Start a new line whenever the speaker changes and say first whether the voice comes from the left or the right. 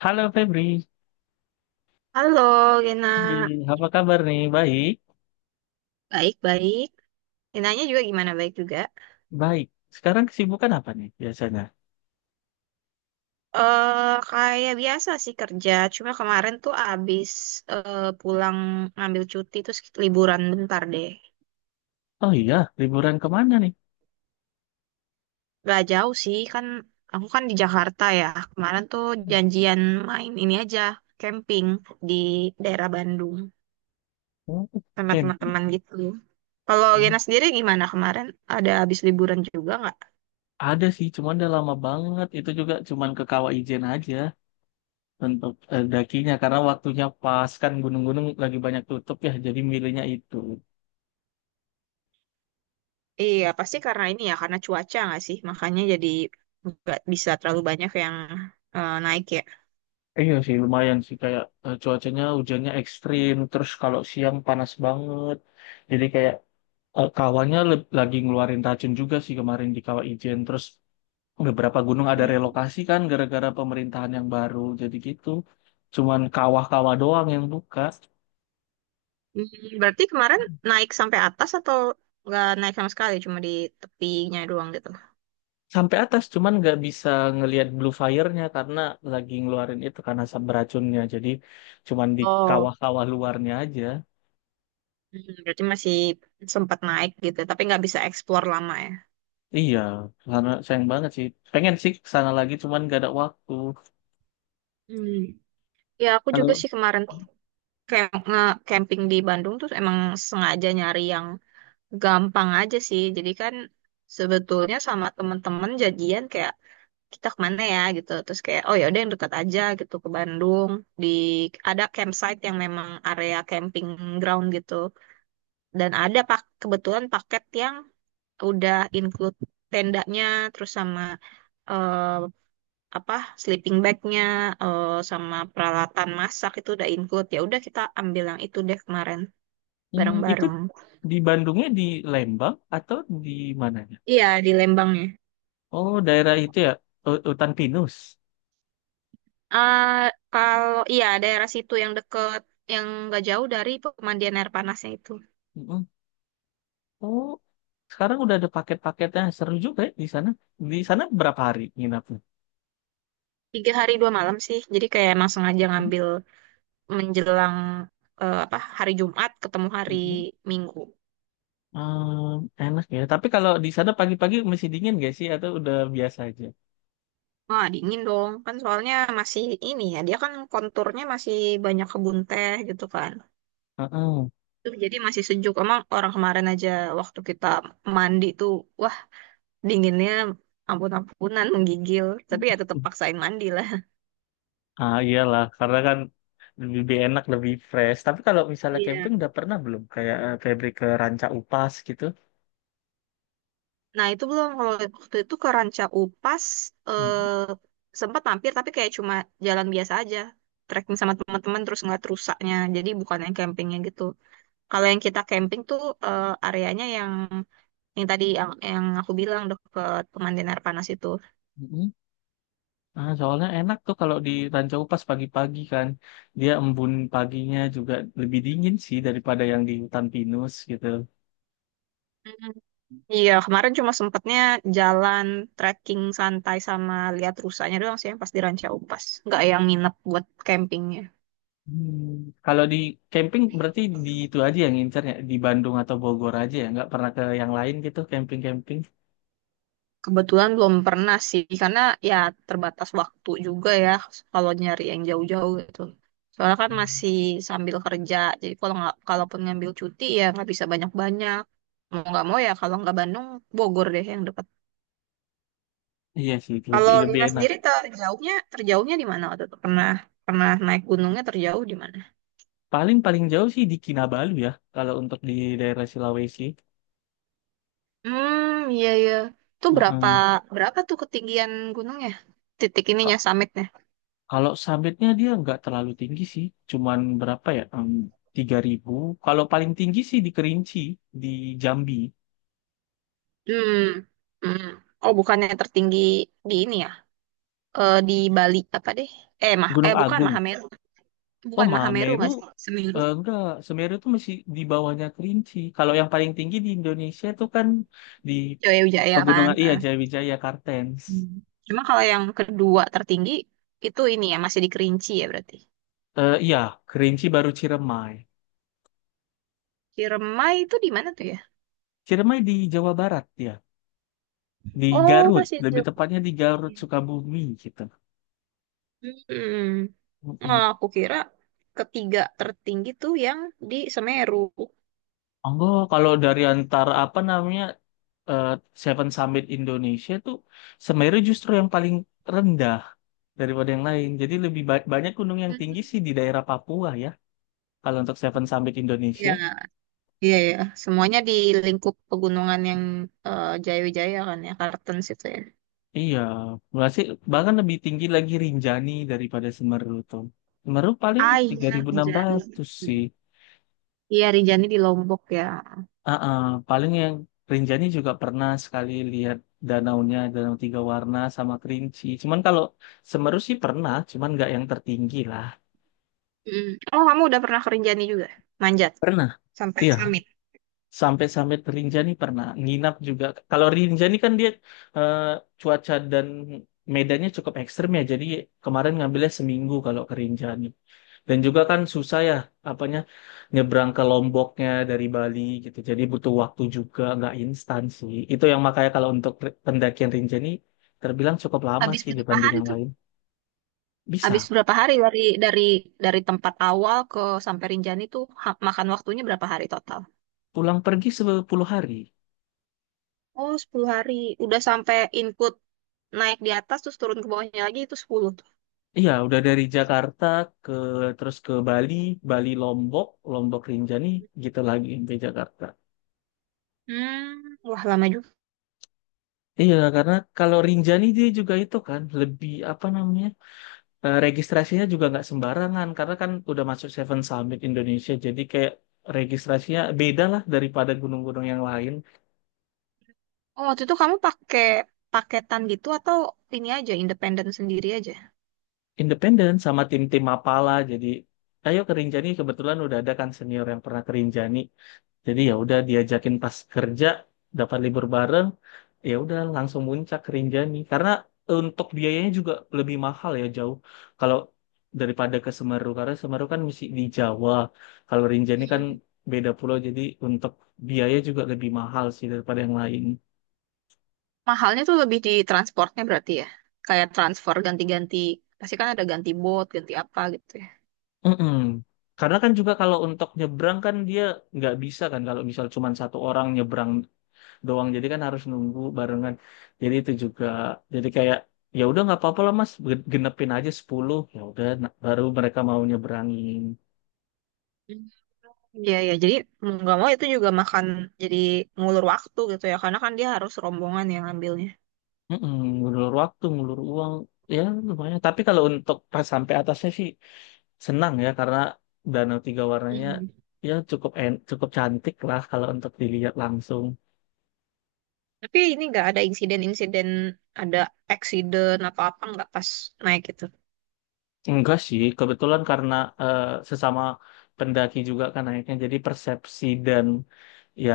left: Halo Febri.
right: Halo, Gena.
left: Hai, apa kabar nih? Baik,
right: Baik-baik. Genanya juga gimana? Baik juga.
left: baik. Sekarang kesibukan apa nih biasanya?
right: Kayak biasa sih kerja. Cuma kemarin tuh abis pulang ngambil cuti terus liburan bentar deh.
left: Oh iya, liburan kemana nih?
right: Gak jauh sih, kan aku kan di Jakarta ya. Kemarin tuh janjian main ini aja, camping di daerah Bandung
left: Oh,
right: sama
left: Ken.
right: teman-teman gitu. Kalau
left: Hmm,
right: Gena sendiri gimana kemarin? Ada abis liburan juga nggak?
left: ada sih, cuman udah lama banget. Itu juga cuman ke Kawaijen aja untuk dakinya karena waktunya pas kan gunung-gunung lagi banyak tutup ya, jadi milihnya itu.
right: Iya, pasti karena ini ya, karena cuaca nggak sih? Makanya jadi nggak bisa terlalu banyak yang naik ya.
left: Iya sih, lumayan sih kayak cuacanya hujannya ekstrim, terus kalau siang panas banget. Jadi kayak kawannya lagi ngeluarin racun juga sih kemarin di Kawaijen. Terus beberapa gunung ada
right: Hmm.
left: relokasi kan gara-gara pemerintahan yang baru, jadi gitu, cuman kawah-kawah doang yang buka
right: Berarti kemarin naik sampai atas atau nggak naik sama sekali, cuma di tepinya doang gitu?
left: sampai atas. Cuman nggak bisa ngelihat blue fire-nya karena lagi ngeluarin itu karena asap beracunnya, jadi cuman di
right: Oh.
left: kawah-kawah luarnya aja.
right: Berarti masih sempat naik gitu, tapi nggak bisa explore lama ya.
left: Iya, karena sayang banget sih, pengen sih ke sana lagi cuman nggak ada waktu.
right: Hmm. Ya, aku juga
left: Kalau
right: sih kemarin kayak nge-camping di Bandung tuh emang sengaja nyari yang gampang aja sih. Jadi kan sebetulnya sama temen-temen jadian kayak kita kemana ya gitu terus kayak oh ya udah yang dekat aja gitu ke Bandung di ada campsite yang memang area camping ground gitu dan ada pak kebetulan paket yang udah include tendanya terus sama eh, apa sleeping bagnya sama peralatan masak itu udah include ya udah kita ambil yang itu deh kemarin
left: itu
right: bareng-bareng.
left: di Bandungnya, di Lembang atau di mananya?
right: Iya, di Lembangnya.
left: Oh, daerah itu ya, hutan pinus.
right: Eh kalau iya daerah situ yang deket yang nggak jauh dari pemandian air panasnya itu.
left: Mm-mm. Oh, sekarang udah ada paket-paketnya seru juga ya di sana. Di sana berapa hari nginapnya?
right: 3 hari 2 malam sih jadi kayak emang sengaja
left: Hmm,
right: ngambil menjelang apa hari Jumat ketemu hari
left: hmm.
right: Minggu.
left: Ehm, Enak ya. Tapi kalau di sana pagi-pagi masih dingin gak sih atau udah biasa aja?
right: Wah, dingin dong. Kan soalnya masih ini ya, dia kan konturnya masih banyak kebun teh gitu kan.
left: Heeh.
right: Tuh, jadi masih sejuk. Emang orang kemarin aja waktu kita mandi tuh, wah dinginnya ampun-ampunan, menggigil. Tapi ya tetap paksain mandi lah.
left: Ah iyalah, karena kan lebih enak, lebih fresh. Tapi kalau misalnya
right: Iya.
left: camping udah pernah belum? Kayak pergi ke Ranca Upas gitu.
right: Nah, itu belum kalau waktu itu ke Ranca Upas
left: Mhm,
right: sempat mampir tapi kayak cuma jalan biasa aja, trekking sama teman-teman terus ngeliat rusaknya. Jadi bukan yang campingnya gitu. Kalau yang kita camping tuh areanya yang tadi yang aku bilang deket pemandian air panas itu.
left: mhm. Ah, soalnya enak tuh kalau di Ranca Upas pagi-pagi kan. Dia embun paginya juga lebih dingin sih daripada yang di hutan pinus gitu.
right: Mhm. Iya, kemarin cuma sempatnya jalan trekking santai sama lihat rusaknya doang sih yang pas di Ranca Upas. Nggak yang nginep buat camping.
left: Hmm. Kalau di camping berarti di itu aja yang ngincernya di Bandung atau Bogor aja ya, nggak pernah ke yang lain gitu camping-camping.
right: Kebetulan belum pernah sih, karena ya terbatas waktu juga ya kalau nyari yang jauh-jauh gitu. Soalnya kan masih sambil kerja, jadi kalau nggak kalaupun ngambil cuti ya nggak bisa banyak-banyak. Mau nggak mau ya kalau nggak Bandung, Bogor deh yang dekat.
left: Iya sih,
right: Kalau
left: lebih lebih
right: Lina
left: enak.
right: sendiri terjauhnya terjauhnya di mana waktu itu? Pernah pernah naik gunungnya terjauh di mana?
left: Paling paling jauh sih di Kinabalu ya, kalau untuk di daerah Sulawesi.
right: Hmm, iya, iya. Itu berapa
left: Heeh.
right: berapa tuh ketinggian gunungnya? Titik
left: Ka-
right: ininya summitnya.
left: Kalau sabitnya dia nggak terlalu tinggi sih, cuman berapa ya? 3.000. Kalau paling tinggi sih di Kerinci, di Jambi,
right: Hmm. Hmm. Oh, bukannya tertinggi di ini ya? Di Bali apa deh? Eh, mah
left: Gunung
right: eh bukan
left: Agung.
right: Mahameru.
left: Oh,
right: Bukan Mahameru
left: Mameru,
right: nggak sih? Semeru.
left: enggak, Semeru itu masih di bawahnya Kerinci. Kalau yang paling tinggi di Indonesia itu kan di
right: Jaya Wijaya kan.
left: pegunungan, iya
right: Ah.
left: Jayawijaya Kartens.
right: Hmm. Cuma kalau yang kedua tertinggi itu ini ya masih di Kerinci ya berarti.
left: Iya, Kerinci baru Ciremai.
right: Ciremai itu di mana tuh ya?
left: Ciremai di Jawa Barat ya, di
right: Oh,
left: Garut,
right: masih di
left: lebih
right: Jogja.
left: tepatnya di Garut Sukabumi gitu.
right: Hmm. Nah,
left: Mm-mm.
right: aku kira ketiga tertinggi tuh yang di Semeru.
left: Enggak, kalau dari antara apa namanya eh, Seven Summit Indonesia tuh Semeru justru yang paling rendah daripada yang lain. Jadi lebih banyak gunung yang tinggi
right: Hmm.
left: sih di daerah Papua ya. Kalau untuk Seven Summit Indonesia,
right: Ya, iya ya. Semuanya di lingkup pegunungan yang Jaya Wijaya kan ya, Kartens itu ya.
left: iya, masih bahkan lebih tinggi lagi Rinjani daripada Semeru tuh. Semeru paling
right: Ah,
left: tiga
right: iya,
left: ribu enam
right: Anjani.
left: ratus sih.
right: Iya, Rinjani di Lombok ya.
left: Ah, ah, paling yang Rinjani juga pernah sekali lihat danaunya, danau tiga warna sama Kerinci. Cuman kalau Semeru sih pernah, cuman nggak yang tertinggi lah.
right: Mm. Oh, kamu udah pernah ke Rinjani juga? Manjat
left: Pernah,
right: sampai
left: iya.
right: summit.
left: Sampai-sampai Rinjani pernah. Nginap juga. Kalau Rinjani kan dia eh, cuaca dan medannya cukup ekstrem ya. Jadi kemarin ngambilnya seminggu kalau ke Rinjani. Dan juga kan susah ya, apanya nyebrang ke Lomboknya dari Bali gitu. Jadi butuh waktu juga, nggak instan sih. Itu yang makanya kalau untuk pendakian Rinjani terbilang cukup lama
right: Habis
left: sih
right: berapa
left: dibanding
right: hari
left: yang
right: tuh?
left: lain.
right: Habis
left: Bisa
right: berapa hari dari tempat awal ke sampai Rinjani tuh makan waktunya berapa hari total?
left: pulang pergi 10 hari.
right: Oh, 10 hari. Udah sampai input naik di atas terus turun ke bawahnya lagi itu 10 tuh.
left: Iya, udah dari Jakarta ke, terus ke Bali, Bali Lombok, Lombok Rinjani, gitu lagi sampai Jakarta.
right: Hmm, wah lama juga.
left: Iya, karena kalau Rinjani dia juga itu kan lebih apa namanya? Registrasinya juga nggak sembarangan karena kan udah masuk Seven Summit Indonesia, jadi kayak registrasinya beda lah daripada gunung-gunung yang lain.
right: Oh, waktu itu kamu pakai paketan gitu atau ini aja independen sendiri aja?
left: Independen sama tim-tim Mapala, jadi ayo ke Rinjani. Kebetulan udah ada kan senior yang pernah ke Rinjani. Jadi ya udah diajakin pas kerja dapat libur bareng, ya udah langsung muncak ke Rinjani karena untuk biayanya juga lebih mahal ya, jauh kalau daripada ke Semeru karena Semeru kan masih di Jawa. Kalau Rinjani kan
right: Hmm.
left: beda pulau, jadi untuk biaya juga lebih mahal sih daripada yang lain.
right: Mahalnya tuh lebih di transportnya berarti ya. Kayak transfer ganti-ganti. Pasti kan ada ganti bot, ganti apa gitu ya.
left: Mm-mm. Karena kan juga kalau untuk nyebrang kan dia nggak bisa kan kalau misal cuma satu orang nyebrang doang. Jadi kan harus nunggu barengan, jadi itu juga, jadi kayak ya udah nggak apa-apa lah, mas, genepin aja 10, ya udah, baru mereka mau nyeberangin.
right: Hmm. Iya, ya. Jadi mau nggak mau itu juga makan jadi ngulur waktu gitu ya. Karena kan dia harus rombongan yang ngambilnya.
left: Mm-mm. Ngulur waktu ngulur uang ya lumayan, tapi kalau untuk pas sampai atasnya sih senang ya karena danau tiga warnanya
right: Mhm.
left: ya cukup cantik lah kalau untuk dilihat langsung.
right: Tapi ini nggak ada insiden-insiden, ada accident atau apa nggak pas naik gitu.
left: Enggak sih, kebetulan karena eh, sesama pendaki juga kan naiknya, jadi persepsi dan ya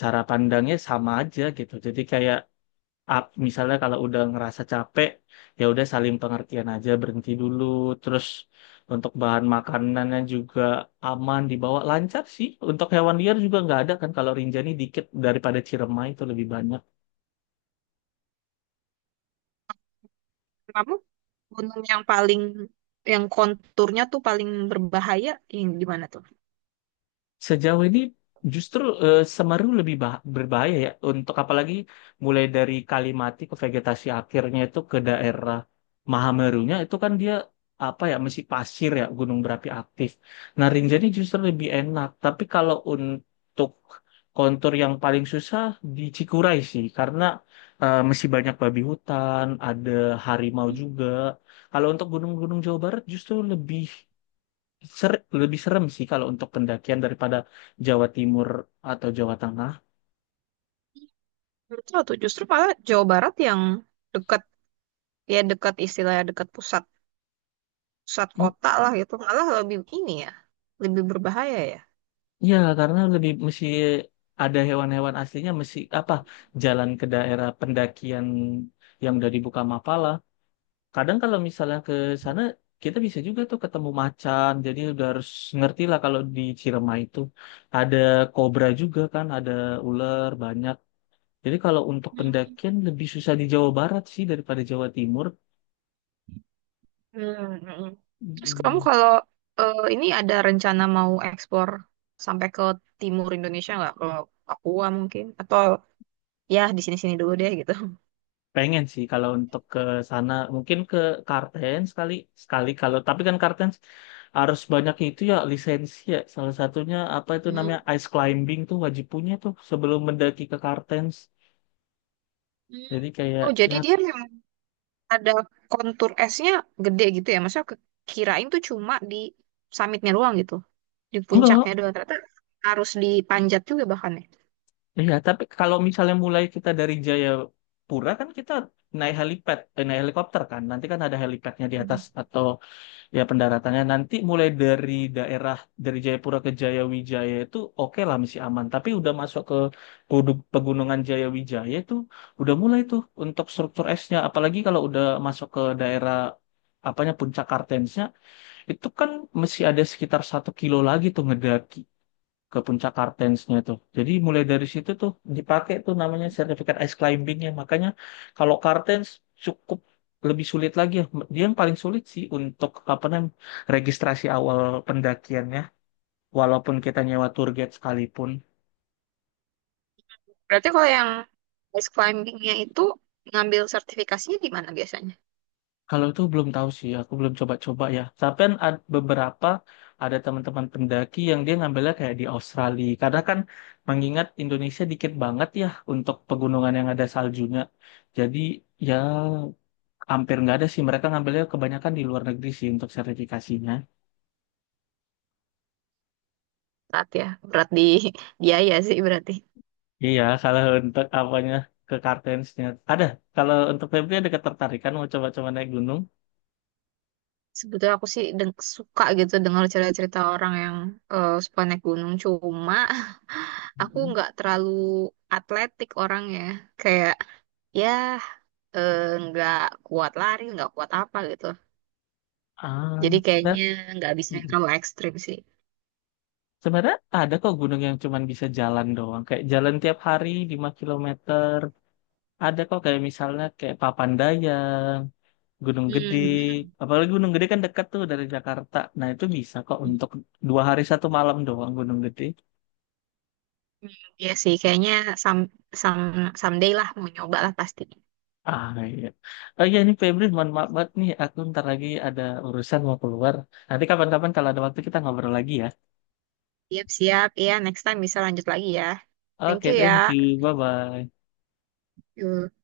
left: cara pandangnya sama aja gitu. Jadi kayak misalnya kalau udah ngerasa capek, ya udah saling pengertian aja, berhenti dulu. Terus untuk bahan makanannya juga aman dibawa, lancar sih. Untuk hewan liar juga nggak ada kan kalau Rinjani, dikit daripada Ciremai itu lebih banyak.
right: Kamu gunung yang paling, yang konturnya tuh paling berbahaya yang di mana tuh?
left: Sejauh ini justru Semeru lebih berbahaya ya, untuk apalagi mulai dari Kalimati ke vegetasi akhirnya itu ke daerah Mahamerunya, itu kan dia apa ya masih pasir ya, gunung berapi aktif. Nah, Rinjani justru lebih enak. Tapi kalau untuk kontur yang paling susah di Cikuray sih karena masih banyak babi hutan, ada harimau
right: Mhm.
left: juga. Kalau untuk gunung-gunung Jawa Barat justru lebih lebih serem sih kalau untuk pendakian daripada Jawa Timur atau Jawa Tengah.
right: Menurut lo tuh justru malah Jawa Barat yang dekat, ya dekat istilahnya dekat pusat. Pusat
left: Mm.
right: kota lah itu malah lebih ini ya lebih berbahaya ya.
left: Ya, karena lebih mesti ada hewan-hewan aslinya, mesti apa jalan ke daerah pendakian yang udah dibuka Mapala. Kadang kalau misalnya ke sana kita bisa juga tuh ketemu macan. Jadi udah harus ngerti lah, kalau di Cirema itu ada kobra juga kan, ada ular banyak. Jadi kalau untuk pendakian lebih susah di Jawa Barat sih daripada Jawa Timur.
right: Hmm, hmm. Terus kamu
left: Mm.
right: kalau ini ada rencana mau ekspor sampai ke timur Indonesia nggak? Ke Papua mungkin? Atau ya di sini-sini dulu deh gitu.
left: Pengen sih kalau untuk ke sana, mungkin ke Kartens sekali sekali. Kalau tapi kan Kartens harus banyak itu ya lisensi ya. Salah satunya apa itu
right: Hmm.
left: namanya ice climbing tuh wajib punya tuh sebelum mendaki ke Kartens.
right: Hmm.
left: Jadi kayak
right: Oh, jadi
left: ya
right: dia memang ada kontur esnya gede gitu ya? Maksudnya kirain tuh cuma di summitnya doang gitu, di
left: enggak.
right: puncaknya doang. Ternyata harus dipanjat juga bahkan
left: Iya, tapi kalau misalnya mulai kita dari Jayapura kan kita naik helipad, naik helikopter kan. Nanti kan ada helipadnya di
right: ya.
left: atas atau ya pendaratannya nanti mulai dari daerah, dari Jayapura ke Jayawijaya itu oke lah, masih aman. Tapi udah masuk ke pegunungan Jayawijaya itu udah mulai tuh untuk struktur esnya. Apalagi kalau udah masuk ke daerah apanya Puncak Kartensnya itu kan masih ada sekitar 1 kilo lagi tuh ngedaki ke puncak Kartensnya tuh. Jadi mulai dari situ tuh dipakai tuh namanya sertifikat ice climbingnya. Makanya kalau Kartens cukup lebih sulit lagi ya. Dia yang paling sulit sih untuk apa namanya registrasi awal pendakiannya. Walaupun kita nyewa tour guide sekalipun.
right: Berarti kalau yang ice climbingnya itu ngambil sertifikasinya di mana biasanya?
left: Kalau itu belum tahu sih, aku belum coba-coba ya. Tapi kan beberapa ada teman-teman pendaki yang dia ngambilnya kayak di Australia. Karena kan mengingat Indonesia dikit banget ya untuk pegunungan yang ada saljunya. Jadi ya hampir nggak ada sih, mereka ngambilnya kebanyakan di luar negeri sih untuk sertifikasinya.
right: Berat ya, berat di biaya sih berarti.
left: Iya, kalau untuk apanya ke kartensnya ada. Kalau untuk Febri ada ketertarikan mau coba-coba naik gunung?
right: Sebetulnya aku sih suka gitu dengar cerita-cerita orang yang suka naik gunung. Cuma aku
left: Mhm.
right: nggak terlalu atletik orangnya. Kayak ya eh, nggak kuat lari, nggak kuat apa gitu.
left: Ah,
right: Jadi kayaknya
left: sebenarnya
right: nggak bisa yang terlalu ekstrim sih.
left: sebenarnya ada kok gunung yang cuman bisa jalan doang kayak jalan tiap hari 5 kilometer. Ada kok, kayak misalnya kayak Papandayan, Gunung Gede.
right: Hmm, hmm,
left: Apalagi Gunung Gede kan dekat tuh dari Jakarta, nah itu bisa kok
right: hmm.
left: untuk 2 hari 1 malam doang Gunung Gede.
right: Iya sih, kayaknya some, some, someday lah mau nyoba lah pasti.
left: Ah iya. Oh iya nih Febri, mohon maaf banget nih. Aku ntar lagi ada urusan mau keluar. Nanti kapan-kapan kalau ada waktu kita ngobrol lagi ya.
right: Siap-siap. Iya, next time bisa lanjut lagi ya. Thank
left: Oke,
right: you ya.
left: thank you. Bye-bye.
right: Yuk.